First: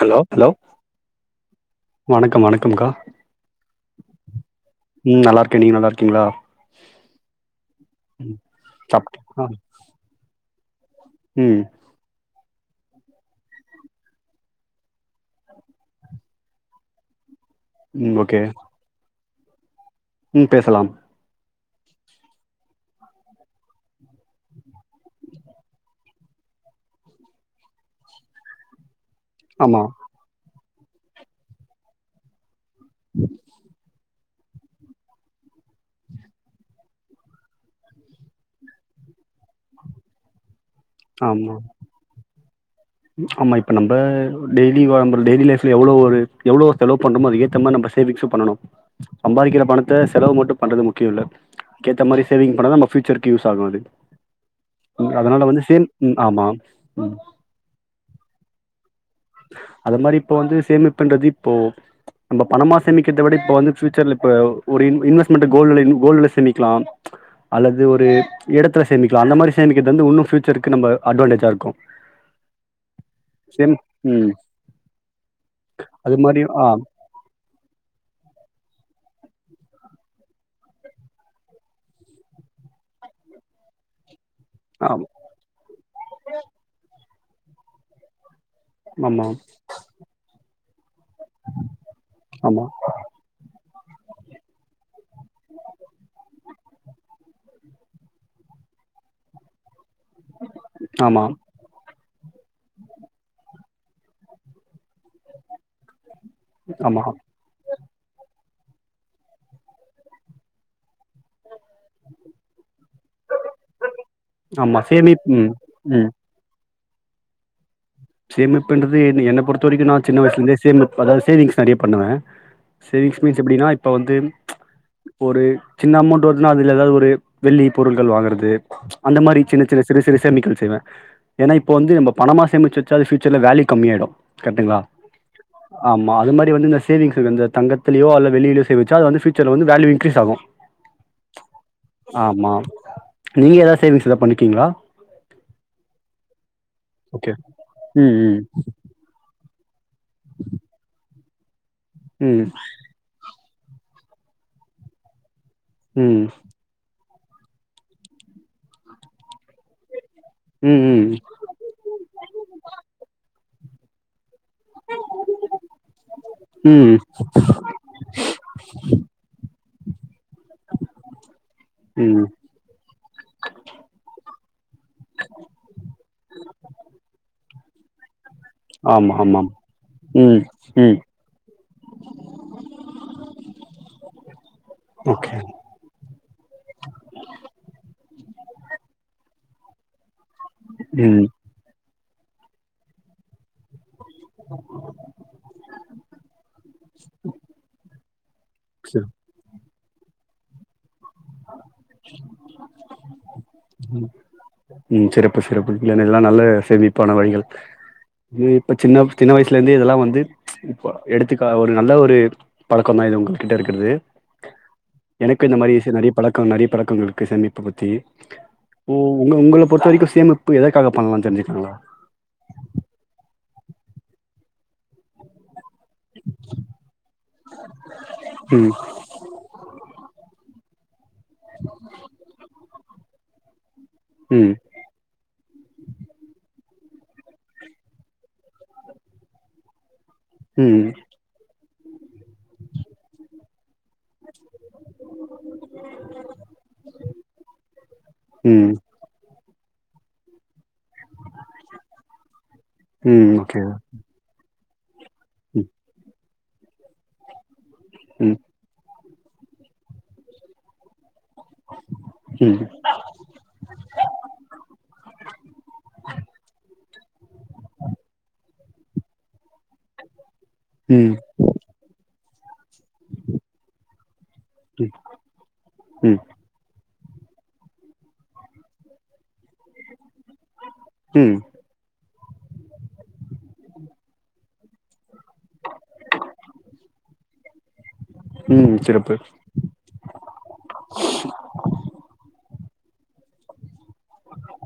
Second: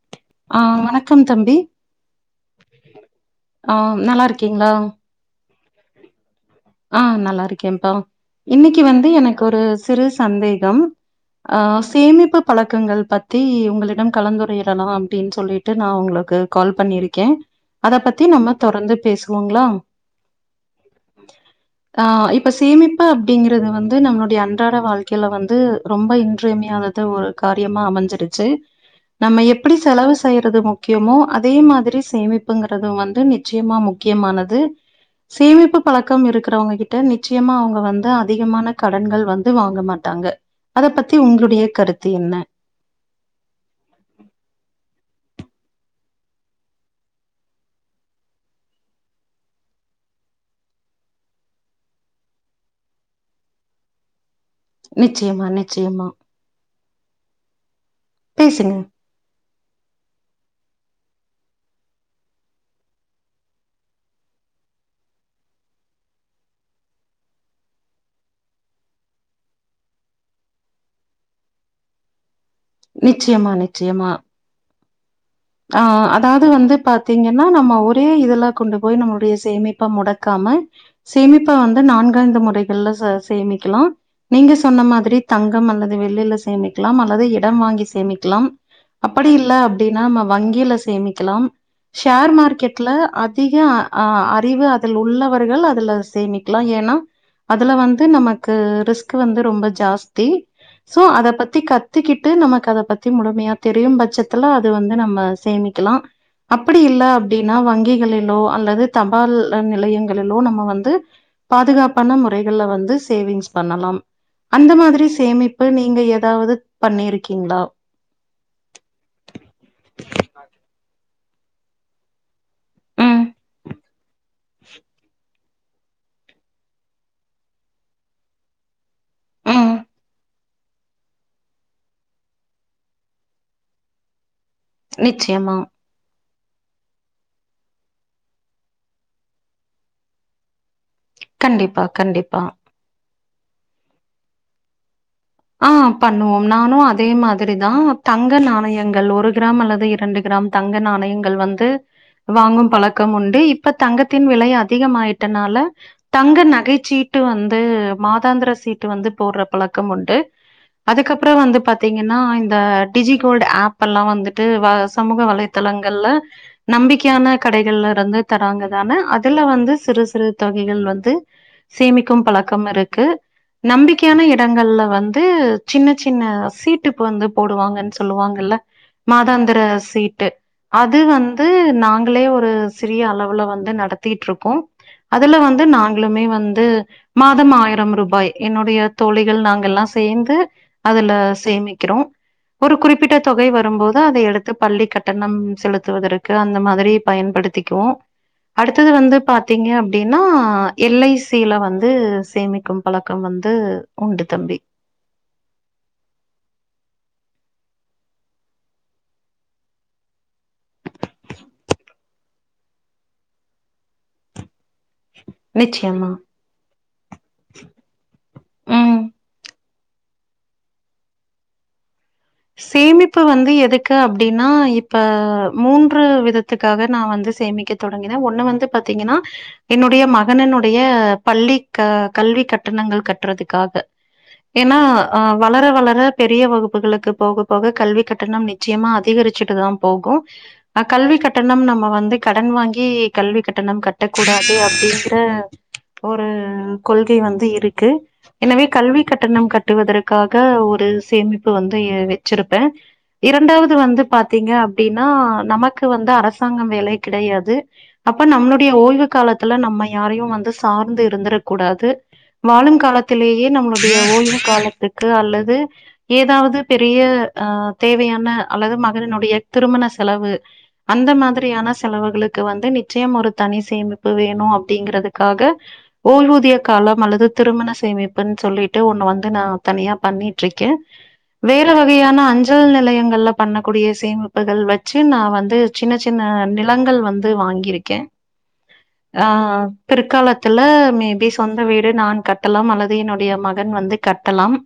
Hello hello ஆஹ் வணக்கம் தம்பி வணக்கம் வணக்கம்க்கா ஆஹ் நல்லார்க்கீங்களா க்க நீங்க நல்லார்க்கீங்களா ஆஹ் நல்லாருக்கேன்ப்பா இன்னைக்கு வந்து சாப்ட்டீங்களா எனக்கொரு சிறு சந்தேகம் ம் ஆஹ் சேமிப்பு பழக் க்கங்கள் பத்தி உங்களிடம் கலந்துரையிடலாம் அப்டின் சொல்லிட்டு நா உங்களுக்கு கால் பண்ணிருக்கே அத ம் பத்தி ஓகே நம்ம தொடர்ந்து பேசுவோங்களா ம் பேசலாம் ஆஹ் இப்ப சேமிப்பு அப்டிங்கிறது வந்து நம்மளுடைய அன்றாட வாழ்க்கைல வந் து ரொம்ப இன்றியமையானது ஒரு காரியமா அமஞ்சிருச்சு நம்ம எப்டி ஆமா செலவு செய்யறது முக்யமோ அதே மாதிரி சேமிப் புங்கறது வந்து நிச்சியமா முக்கியமானது சேமிப்பு பழக்கம் இருக் க்கிறவங்க கிட்ட நிச்சியமா அவுங்க வந்து அதிகமான கடன்கள் வந்து வாங்க மாட்டாங்க அத பத்தி ஆமா உங்களுடைய கருத்து என்ன ஆமா இப்ப நம்ப டெய்லிவாம்பறது டெய்லி லைஃப்ல எவ்ளோ ஒரு எவ்ளோ செலவு பண்றமோ அதுக்கேத்த மாரி நம்ப சேவிங்சு பண்ணனு சம்பாரிக்கிற பணத்த செலவ் ப்போ மட்டு பண்றது முக்கியோ இல்ல கேத்த மாரி சேவிங் பண்ணா தா நம்ப ஃப்யூச்சர்க்கு யூஸ் ஆகு அது உ நிச்சயமா அதனால வந்து சேம் நிச்சயமா ம் ஆமா ம் பேசுங்க அத மாரி இப்போ வந்து சேமிப்புண்றது இப்போ நம்ப பணமா சேமிக்கிறத விட இப்ப வந்து ஃப்யூச்சர்ல இப்ப ஒரு இன் இன்வெஸ்ட்மெண்ட் கோல்ல கோல்டுல சேமிக்கலா அல்லது ஒரு எடத்துல சேமிக்கலாம அந்த மாரி சேமிக்கிறது வந்து உன்னு ஃபியூச்சருக்கு நம்ப அட்வான்டேஜா இருக்கு நிச்சியமா சேம் நிச்சியமா ம் ஆஹ் அது மாரி அதாவது ஆ வந்து பாத்தீங்கன்னா நம்ம ஒரே இதுல கொண்டு போய் நம்மளுடைய சேமிப்பா முடக்காம சேமிப்பா வந்து நான்காய்ந்து முறைகள்ல ச சேமிக்கலா நீங்க சொன்ன ஆம் மாதிரி தங்கம் அல்லது வெள்ளில சேமிக்லாம் அல்லது இடம் வாங்கி சேமிக்லாம் ஆமா அப்படி இல்ல அப்டின்னா நம்ம வங்கில சேமிக்கலாம் ஷேர் ஆமா மார்க்கெட்ல அதிக அ அறிவு அதில் உள்ளவர்கள் அதுல சேமிக்கலா என் னா அதுல வந் து நமக்கு ரிஸ்க் வந்து ரொம்ப ஜாஸ்தி சோ ஆமா அத பத்தி கத்துக்கிட்டு நம க்கத பத்தி முழுமையா தெரியும் பட்சத்துல அது வந்து நம்ம சேமிக்கலா அப்படி இல்ல ஆமா அப்டின்னா வங்கிகளிலோ அல்லது தபால் நிலையங்களிலோ நம்ம வந்து பாதுகாப்பான முறைகள்ல வந்து சேவிங்ஸ் பண்ணலாம் அந்த ஆமா மாதிரி சேமிப் ம் சேமிப்பு நீங்க ம் ஏதாவது பண்ணிருக்கீங்களா சேமிப்புன்றது என் என்ன பொறுத்த வரைக்கு நான் சின்ன வயசுலிந்தே சேமிப்பு அதாவது சேவிங்ஸ் நறையா பண்ணுவ சேவிங்ஸ் ம், மீன்ஸ் எப்டின்னா இப்ப வந்து ஒரு சின்ன அமௌண்ட் வருதுன்னா அதுல எதாவது ஒரு வெள்ளி பொருள்கள் வாங்குறது அந்த மாரி சின்ன ம். சின்ன சிறு சிறு சேமிக்கள் செய் வ ஏன்னா இப்போ வந்து நம்ப பணமா சேமிச்சு வச் சாரி ஃபியுச்சர்ல வேல்யு கம்மி ஆயிடு கரெட்டுங்ளா நிச்சயமா. ஆமா அது மாரி வந்து இந்த சேவிங்ஸ் வந்து தங்கத்துலயோ அல்ல வெள்ளியிலயோ சேவிச்சா அது வந்து ஃபியூச்சர்ல வந்து வேல்யூ இன்க்ரீஸ் ஆகு கண்டிப்பா கண்டிப்பா நீங்க ஏதாது சேவிங்ஸ் ஏத பண்ணிக்கீங்ளா ஆ பண்ணுவோம் நானு அதே மாதிரிதா ம், தங்க ம். நாணயங்கள் ஒரு கிராம் அல்லது இரண்டு கிராம் தங்க நாணயங்கள் வந்து ம். வாங்கும் பழக்கம் உண்டு இப் ப தங்கத்தின் விலை அதிகமாயிட்டனால ம். தங்க நகைச்சீட் டு வந்து மாதாந்திர சீட்டு வந்து போட்ற பழக்கம் உண்டு ம், ம். அதுக்கப்றோ வந்து பாத்தீங்கன்னா இந்த டிஜிகோல்டு ஆப் எல்லா வந்துட் டு சமூக வலைதளங்கல்ல ம். நம்பிக்கையான கடைகள்ல இருந்து தராங்கதான அது ல வந்து சிறு சிறு தொகைகள் வந்து சேமிக்கும் ம். பழக்கம் இருக்கு நம்பிக்கையான இடங்கள்ல வந்து சின்ன சின்ன சீட்டுப்பு வந்து போடுவாங்கன் சொல்லுவாங்க ல்ல ஆமா, ஆமாம். மாதாந்திர சீட்டு ம். ம். அது வந்து நாங்களே ஒரு சிறிய அளவுல வந்து நடத்திகிட்ருக்கோ அதுல ஓகே. வந்து நாங்களுமே வந்து மாதம் ஆயிரம் ரூபாய் என்னுடைய தோழிகள் நாங்க எல்லா சேந்து அதுல ம். சேமிக்கிறோ ஒரு குறிப்பிட்ட தொகை வரும்போ து அதை எடுத்து பள்ளி கட்டணம் செலுத்துவதற்கு அந்த மாதிரி பயன்படுத்திக்குவோ அடுத்தது சிற் வந்து பாத்தீங்க அப்டின்னா எல் ஐ சி யில வந்து சேமிக்கும் பழக்கம் வந்து உண்டு தம்பி ம் சிறப்பு சிறப்பு இதெல்லாம் நல்ல சேமிப்பான வழிகள் இப்ப சின்ன சின்ன வயசுல இருந்தே இதெல்லா வந்து இப்ப எடுத்துக்க ஒரு நல்ல ஒரு பழக்கோ தா இது இது உங்கள் கிட்ட இருக்கறது [inaudible] எனக்கு இந்த மாரி சி நிச்சயமா. நறைய பழக்க நறைய பழக்கங்களுருக்கு சேமிப்பூ பத்தி உ ம். உங்க உங்கள பொறுத்த வரைக்கு சேமிப்பு எதற்காக பண்ணலான் தெரிஞ்சுக்ளாங்ளா சேமிப்பு வந்து எதுக்கு அப்டின்னா இப்ப மூன்று விதத்துக்காக நா வந்து சேமிக்க தொடங்கினே ஒன்னு வந்து ம் பாத்தீங்கன்னா என்னுடைய மகன டைய பள்ளி க கல்வி கட்டணங்கள் கட்டுறதுக்காக ம் ஏன்னா அ வளர வளர பெரிய வகுப் களுக்கு போக போக கல்வி கட்டணம் நிச்சயமா அதிகரிச்சுட்டு தா போகூ அ ம் கல்வி கட்டணம் நம்ம வந்து கடன் வாங்கி கல்வி கட்டணம் கட்ட கூடாது அப்டிங்ற ஒரு கொள்கை வந்து இருக்கு எனவே ம் கல்வி கட்டணம் கட் கட்டுவதற்காக ஒரு சேமிப்பு வந்து வச்சிருப்பே ம் ஓகே இரண்டாவது வந்து பாத்தீங்க அப்டின்னா ம் நமக்கு வந்து அர அரசாங்கம் வேலை கிடையாது அப்ப ம் நம்மளுடைய ஓய்வு காலத்துல நம்ம யாரையு வந்து சார்ந்து இருந்துரக்கூடாது ம் வாழும் காலத்திலேயே நம்மளுடைய ஓய்வு காலத்துக்கு அல்லது ஏதாவது பேய அ தேவையான அல்லது மகளினுடைய திருமண செலவு அந்த ம் மாதிரியான செலவுகளுக்கு வந்து நி நிச்சயம் ஒரு தனி சேமிப்பு வேணு அப்டிங்கிறதுக்காக ம் ஓய்வூதிய காலம் அல்ல து திருமண சேமிப்புன் சொல்லிட்டு ஒன்னு வந்து நா தனியா பண்ணிட் ருக்கே ம் வேற வகையான அஞ்சல் நிலையங்கள்ல பண்ணக்கூடிய சேமிப்புகள் வந் து நான் வந்து சின்ன சின்ன நிலங்கள் வந்து வாங்கியிருக்கே ம் சிறப்பு ஆ பிற்காலத்துல மேபி சொந்த வீடு நான் கட்டலாம் அல்லது என்னுடைய மகன் வந்து கட்டலாம்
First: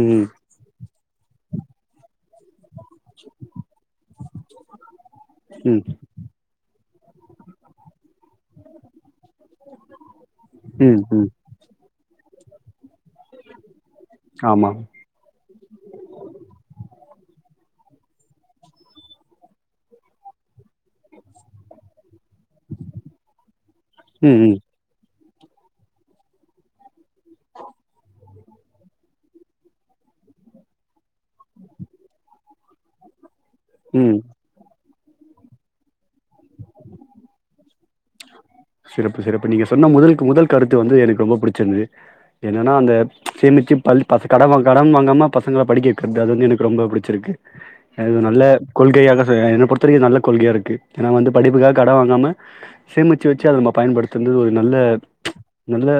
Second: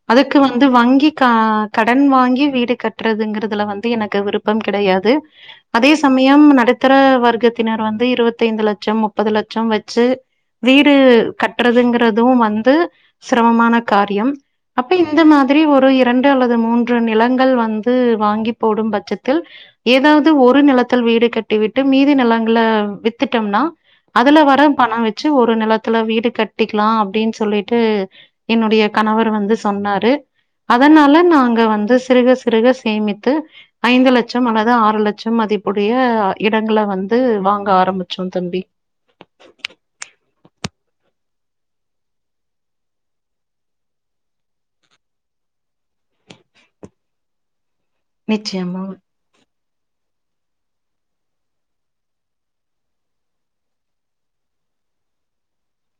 ம் ம் அதுக்கு வந்து வங்கி அ கடன் வாங்கி வீடு கட்றதுங்குறதுல வந்து எனக்கு விருப்பம் கிடையாது அதே சமயம் ம் நடுத்தர வர்க்கத்தினர் வந்து இருவத்தைந்து லட்சம் முப்பது லட்சம் வச்சு வீடு ம் ம் கட்டுறதுங்குற துவும் வந்து சிரமமான காரியம் ஆமா அப்ப இந்த மாதிரி ஒரு இரண்டு அல்லது மூன்று நிலங்கள் வந்து வாங்கி போடும் பட்சத்தில் ஏதாவது ஒரு நிலத்தில் வீடு கட் ட்டிவிட்டு மீதி நெலங்கள வித்துட்டோம்னா ம் அதுல ம் வர பண வச் வச்சு ஒரு நெலத்துல வீடு கட்டிக்லா அப்டின் சொல்லிட்டு என்னுடைய கணவர் வந்து சொன்னாரு அதனால நாங்க வந்து சிறுக சிறுக சேமித்து ஐந்து ம் லெட்சம் அல்லது ஆறு லெட் ட்சம் மதிப்புடய இடங்கள வந்து வாங்க ஆரம்பிச்சோ தம்பி சிறப்பு சிறப்பு நீங்க சொன்ன முதல்கு முதல் கருத்து வந்து எனக்கு ரொம்ப பிடிச்சுருந்தது என்னனா அந்த சேமுச்சு பல் பசு கடம கடன் வாங்காம ப சங்கள படிக்கவக்றது அது வந்து எனக்கு ரொம்ப புடுச்சுருக்கு அது நல்ல நிச்சயமா கொள்கையாதான என்னபொறுத் தவரைகு நல்ல கொள்கையா இருக்கு ஏன்னா வந்து படிப்புகாக கடன் வாங்காம சேமுச் வச்சுவச்சு அத நம்ம பயன்படுத்துன ஒரு நல்ல நல்ல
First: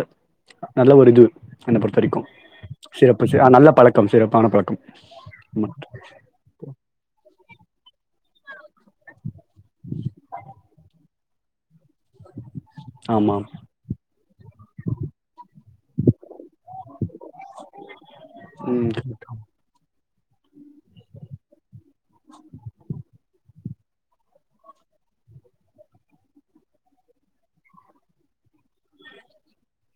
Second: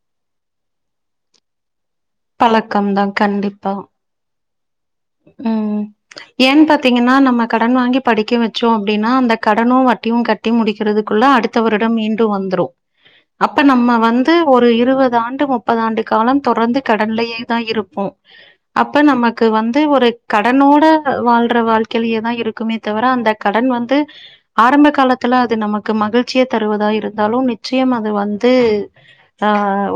நல்ல ஒரு இதுவு என்ன பொறுத்தரைக்கு பழக்கம் தா சிறப்பு ச நல்ல கண்டிப்பா பழக்கம் சிறப்பான ஆமா ம் ஏன் பாத்தீங்கன்னா நம்ம கடன் வாங்கி படிக் டிக்க வச்சோ அப்டின்னா அந்த கடனு வட்டியு கட்டி முடிக்கிறதுகுள்ள அடுத்தவரிடம் மீண்டு வந்துரு ஆமாம். அப்ப நம்ம வந்து ஒரு இருவது ஆண்டு முப்பது ஆண்டு காலம் தொடர்ந்து கடன்லயே தா இருப்போ ம் அப்ப நமக்கு வந் ஒரு கடனோட அ வாழ்ற வாழ்கைலயே தா இருக்குமே தவிர அந்த க கடன் வந்து ஆரம்ப காலத்தில அது நமக்கு மகிழ்ச்சிய தருவதா இருந்தாலு நிச்சயம் அது வந் து ஆ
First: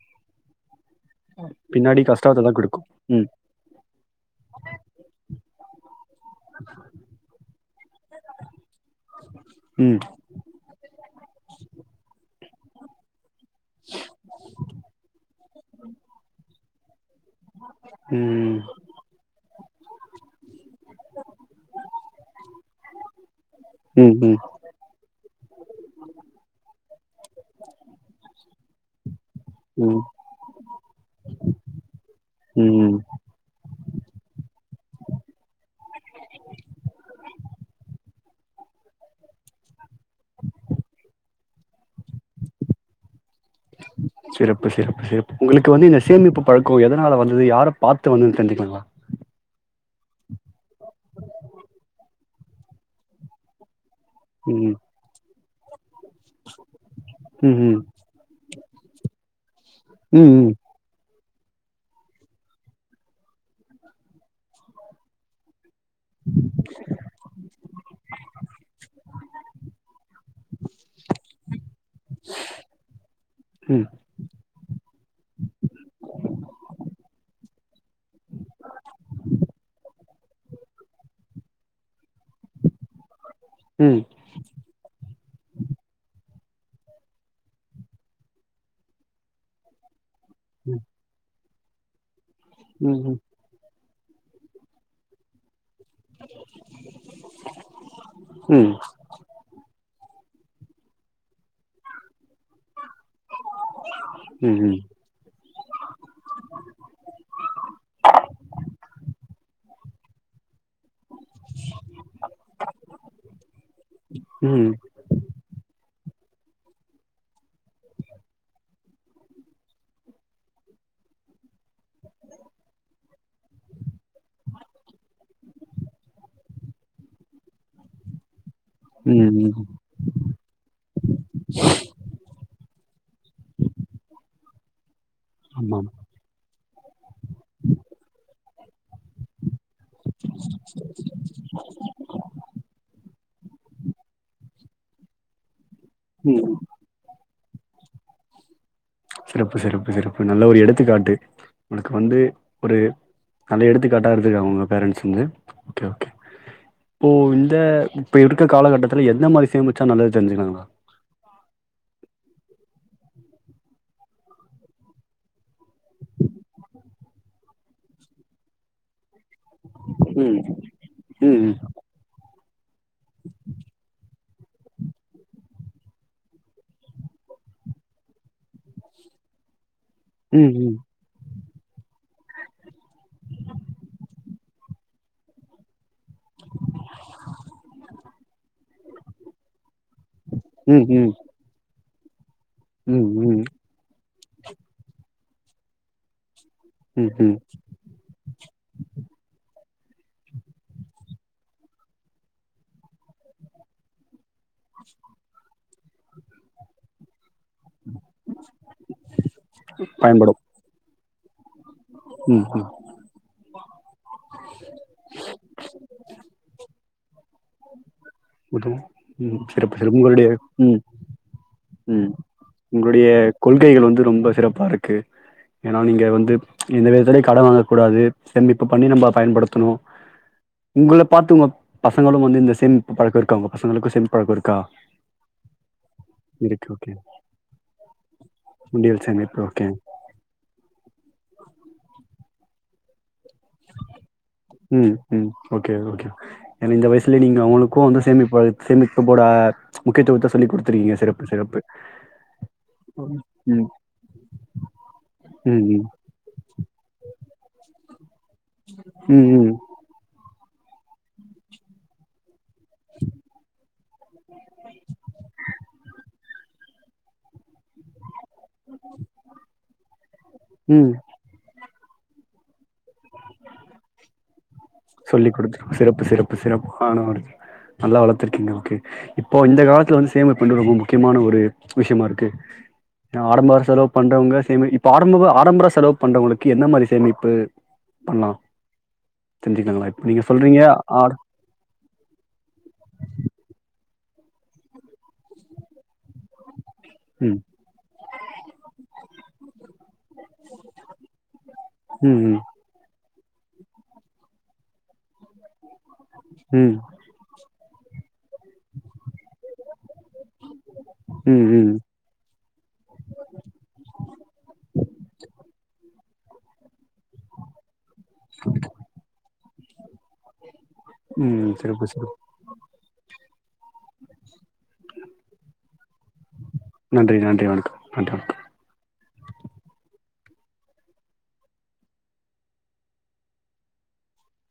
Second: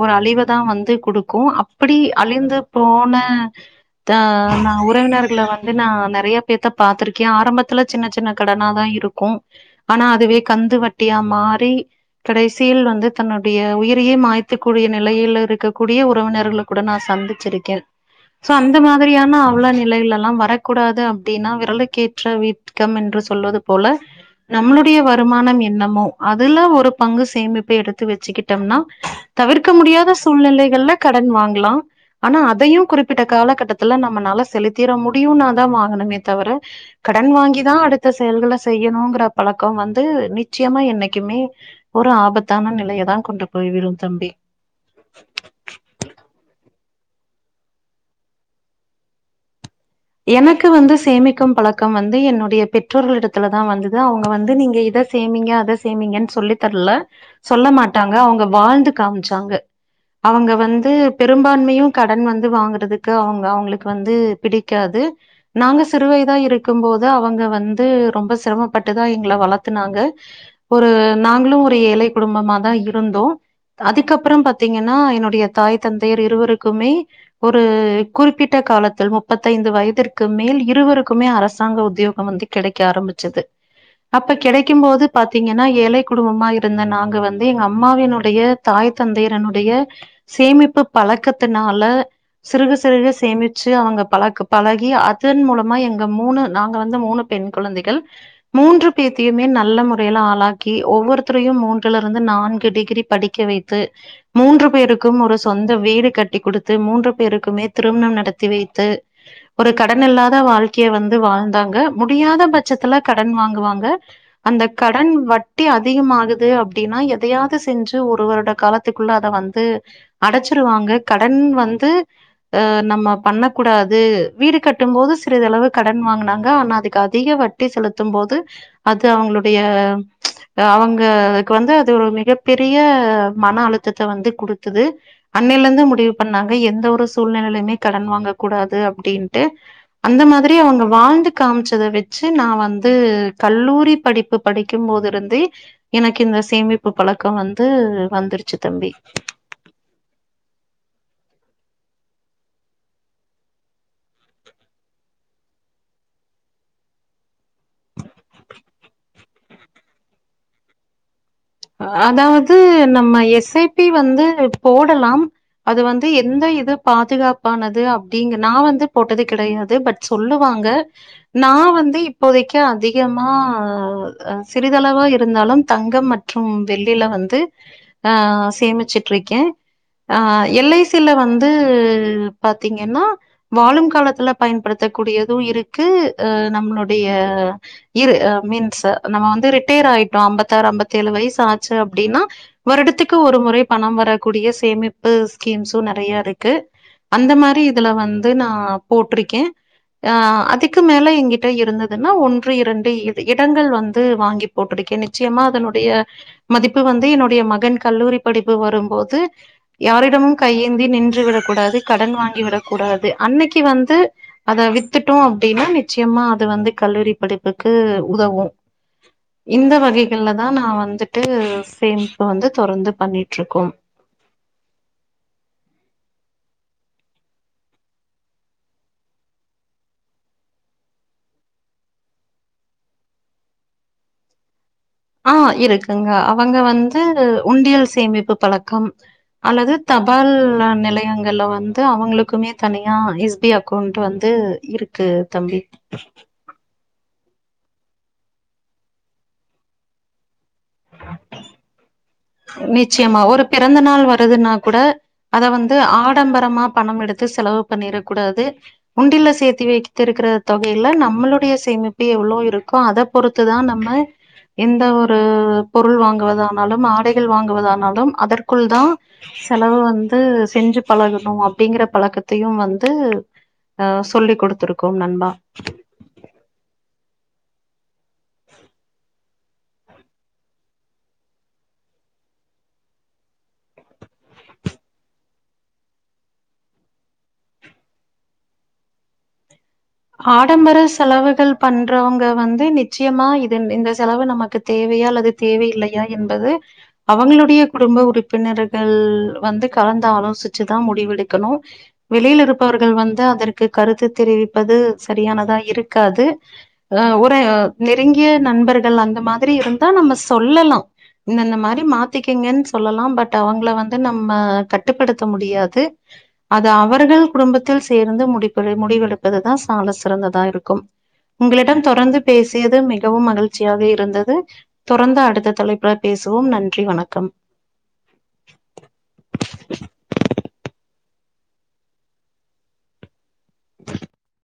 ஒரு அழிவ தா வந்து குடுக்கூ அப்படி பின்னாடி கஷ்டத்த தா அழிந்து குடுக்கு போன ம் த ன உறவினர்கள வந்து நா நெறயா பேத்த பாத்துருக்கே ஆரம்பத் துல சின்ன சின்ன கடனா தா இருக்கூ ம் ஆனா அதுவே கந்து வட்டியா மாறி கடைசியில் வந்து தன்னுடைய உயிரையே மாய்த்துக் கூடிய நிலையில் இருக்கக்கூடிய உறவினர்கள கூட நா சந்துச்சுருக்கே சோ ம் அந்த மாதிரியான அ நிலையிலெல்லா வரகூடாது அப்டின்னா விரலுக்கேற்ற வீட்கம் என்று சொல்வது போல ம் நம்ளுடைய வ வருமானம் என்னமோ அதுல ஒரு பங்கு சேமிப்ப எடுத்து வச்சிக்கிட்டம்னா தவிர்க்க ம் ம் முடியாத சூழ்நிலைக் எல்லா கடன் வாங்லா ஆனா அதையு ம் குறிப்பிட்ட காலகட்டத்துல நம்மலால செலுத்திர முடியுனா தா வாங்கனுமே தவுர கடன் வாங்கி தா அடுத்த செயல்கள செய்யனுங்குற பழக்கம் வந் ந்து நிச்சியமா என்னைக்குமே ஒரு ஆபத்தான நிலையதா கொண்டு போய் விடும் தம்பி சிறப்பு சிறப்பு சிறப்பு உங்களுக்கு வந்து இந்த சேமிப்பு பழக் கோ எதுனால வந்தது யாரா பாத்து வந்ததுனு தெரிஞ்சுக்லாங்களா எனக்கு வந்து சேமிக்கும் பழக்கம் வந்து என்னுடைய பெற்றோர்களிடத்துல தா வந்தது அதா அவுங்க வந்து ம் நீங்க இத சேமீங்க அத சேமிங்கனு சொல்லி தர்ல ம் ம் சொல்லமாட்டாங்க அவுங்க வாழ்ந்து காம்ச்சாங்க அவங்க ம் வந்து பெரும்பான்மையும் கடன் வந்து வாங்குறதுக்கு அவங்க அவங்களுக்கு வந்து பிடிக் க்காது நாங்க சிறுவயதா இருக்கும் போது அவுங்க வந்து ரொம்ப சிரமப்பட்டுதா எங்கள வளத் தாங்க ஒரு நாங்ளு ஒரு ஏழை குடும்பமாதா இருந்தோ ம் அதுக்கப்றம் பாத்தீங்கன்னா என்னுடைய தாய் தந்தையர் இருவருக்குமே ஒரு குறிப்பிட்டக் காலத்தில் முப் பது வயதிற்கு மேல் இருவருக்குமே அரசாங்க உத்தியோக் கம் வந்து கெடைக்க ஆரம்பிச்சது ம் அப்ப கெடைக்கும்போது பாத்தீங்கன்னா ஏழை குடும்பமா இருந்த நாங்க வந்து எங்க அம்மாவினுடைய தாய் தந்தையரனுடைய சேமிப்பு பழக்கத்துனால சிறுக ம் ம் ம் சிறுக சேமிச்சு அவங்க பழாக்கு பழகி அதன் மூலம் அம்மா எங்க மூணு நாங்க வந்து மூணு பெண் குழந்தைகள் மூன்று ம் பேத்தியுமே நல்ல முற் றைல ஆளாக்கி ஒவ்வொருத்தரையு மூன்றுல இருந்து நான்கு டிகிரி படிக்க வைத்து மூன்று ம் பேருக்கும் ஒரு சொந்த வீடு கட்டி கொடுத்து மூன்று பேருக்குமே திருமண ம் நடத்தி வைத்து ஒரு கடன் இல்லாத வாழ்க் கைய வந்து வாழ்ந்தாங்க முடியாத பட்சத்துல கடன் வாங்குவாங்க ம் அந்த ம் கடன் வட்டி அ திகமாகு து அப்டின்னா எதையாவது செஞ்சு ஒரு வருட காலத்துக்குள்ள அத வந்து அடச்சிருவாங்க கடன் ம் வந்து அ நம்ம பண்ணக்கூடாது து வீடு கட்டும் போது சிறிதளவு கடன் வாங்குனாங்க ஆனா அதுக்கு அதிக வட்டி செலுத்தும் போது அது ம் அவங்களுடைய ம் அ அவங்களுக்கு வந்து அது ஒரு மிகப் பெரிய மன அழுத்தத்த வந்து கொடுத் துது அண்ணையில இருந்தா ஆமாம் முடிவு பண்ணாங்க எந்த ஒரு சூழ்நெலைலயுமே கடன் வாங்க கூடா து அப்டின்ட்டு அந்த மாதிரி அவங்க வாழ்ந்து காமிச்சத வச்சு நா வந்து கல்லூ ரி படிப்பு படிக்கும் போது இருந்தே எனக்கு இந்த ம் சேமிப்பு பழக்க வந்து வந்துரு சிறப்பு சிறப்பு சிறப்பு நல்ல ஒரு எடுத்துக்காட்டு உனக்கு வந்து ஒரு நல்லா எடுத்துக்காட்டா இருந்திருக்காங்க உங்க பேரண்ட்ஸ் வந்து ஒகே ஒகே இப்போ இந்த இப்ப இருக்க காலகட்டத்துல எந்த மாரி சேமிச்சா நல்லது தெரிஞ்சுக்களாங்களா அ அதாவது நம்ம எஸ் ஐ பி வந்து போடலாம் அது வந்து எந்த இது பாதுகாப்பானது அப்டிங்கு நா வந்து போட்டதே கெடையாது பட் ம் சொல்லுவாங்க நா ம் வந்து இப் போதைக்கு அதிகமா அ அ சிறிதளவா இருந்தாலு தங்க ம ற்றும் வெள்ளில வந்து ஆ சேமிச்சுட்ருக்கே ஆ ம் எல் ம் ஐ சி ல வந்து ம் பாத்தீங்கன்னா வாழும் காலத்துல பயன்படுத்தக்கூடியதுமக்ஷ இருக்கு அ நம்மளுடைய ஆ இரு அ மீன்ஸ் நம்ம வந்து ரி டேர் ஆயிட்டு அம்பத்தாறு ம் ம் அம்பத்தி ஏழு ம் வயசு ஆச்சு அப்டின்னா ம் வருடத்துக்கு ஒரு ம் முறை பணம் வர கூடிய சேமிப்பு ஸ்கீம்ஸு நெறைய இருக் கு ம் அந்த ம். மாரி இதுல வந்து நா போட்ருக்கே அ அதுக்கு மேல எங்கிட்ட இருந்ததுன்னா ஒன்று இரண்டு இ இடங்கள் வந்து வாங்கி போட்டுருக் கே நிச்சயமா அதனுடைய மதிப்பு வந்து என்னுடைய மகன்க் கல்லூரி படிப்பு வரும்போது யாரிடமும் பயன்படும் கையேந்தி நின்று விடக்கூடாது கடன் வாங்கி ம் விடக் ம் கூடாது அன்னைக்கு வந்து அத வித்துட்டோ அப்டின்னா நிச்சயமா து வந்து கல்லூரி படிப்புக்கு உதவு உதவும் ம் இந்த சிறப்பு சிறப்பு உங்களுடைய வகைகள்ல நா ம் வந்துட்டு ம் சேமிப்பு வந்து தொடர்ந்து உங்களுடைய பண்ணிட்ருக்கோம். கொள்கைகள் வந்து ரொம்ப சிறப்பா இருக்கு ஏன்னா நீங்க வந்து எந்த விதத்துலயு கடன் வாங்கக் கூடாது செமிப்ப பண்ணி நம்ப பயன்படுத்தணு உங்கள பாத்து உங்க பசங்களு வந்து இந்த சேமிப்பு பழக்க இருக்கா உங்க பசங்களுக்கு சேமிப்பு பழக்க இருக்கா ஆ இருக்குங்க அவங்க இருக்கு ஓகே வந்து உண்டியல் சேமிப்பு பழக்கம் உண்டியல் சேமிப்பு ஓகே அல்லது தபால் அ நிலையங்கள்ல வந்து அவங்களுக்குமே தனியா எஸ் டி அக்கவுண்ட் வந்து ம் இருக்கு தம்பி இல்ல நீங்க அவங்களுக்கு வந்து சேமிப்பு சேமிப்பு போட முக்கியத்துவத்த சொல்லி் கொடுத்திருக்கீங்க சிறப்பு சிறப்பு நிச்சயமா ம் ஒரு ம் பிறந்த நாள் வருதுன்னா கூட அத வந்து ம் ஆடம்பரமா பணம் எடுத்து செலவு பண்ணிறக்கூடாது ம் உண்டில்ல ம் சேத்தி வைத்திருக்கிற தொகையில நம்மளுடைய சேமிப்பு எவ்ளோ இருக்கு அத பொறுத்துதா நம்ம எந்த ஒரு பொருள் வாங்குவதானாலும் ஆடைகள் வாங்குவதானாலும் அதற்குள் தா செலவு வந்து செஞ்சு ம் பழகணு அப் டிங்கிற பழக்கத்தையு வந்து அ சொல்லிக் கொடுத்துருக் சொல்லிக் கொடுத்துருக் சிறப்பு சிறப்பு சிறப்பு ஆனால் நல்லா வளத்துருக்கீங்க ஓகே இப்போ இந்த காலத்துல வந்து சேமிப்பு பண்றது ரொம்ப முக்கியமான ஒரு விஷயமா இருக்கு [inaudible] ஆடம்பர செலவு பண்றவங்க சேமி இப்ப ஆடம்பர ஆடம்பர செலவு பண்றவங்கள்க்கு என்ன மாரி சேமிப்பு பண்லா தெரிஞ்சுக்கங்களா இப்ப நீங்க சொல்றீங்க ஹாடம்பர ஆர் செலவுகள் பண்றவங்க வந்து நிச்யமா இதன் இந்த தெலவ நமக்கு தேவயா அல்லது தேவையில்லையா என்பது ம் அவங்ளுடிய குடும்ப உறுப்பினர்கள் வந்து கலந்து ஆலோசுச்சுதா முடிவெடுக்கணு ம் ம் வெளியில் இருப்பவர்கள் வந் அதற்கு கருத்து தெரிவிப்பது சரியானதா இருக்காது ம் [unintelligible] நெருங்ய நண்பர்கள் அந்த மாதுரி இருந்தா நம்ம சொல்லலா ம் இந்தந்த ம் மாரி மாத்திக்கிங்கன் சொல்லலா பட் அவங்ள வந்து நம்ம கட்டுப்படுத்த முடியாது அது அவர்கள் குடும்பத்தில் சேர்ந்து முடிப்பரு முடிவெடுப்பதுதா சாலஸ் பிறந்ததா இருக்கும் ம் உங்களிடம் சிறப்பு சிறப்பு தொடர்ந்து பேசியது மிகவும் மகிழ்ச்சியாக இருந்தது தொரந்து அடுத்த தலைப்புல பேசுவோம் நன்றி வணக்கம் நன்றி வணக்கம் நன்றி வணக்கம் [inaudible] [inaudible]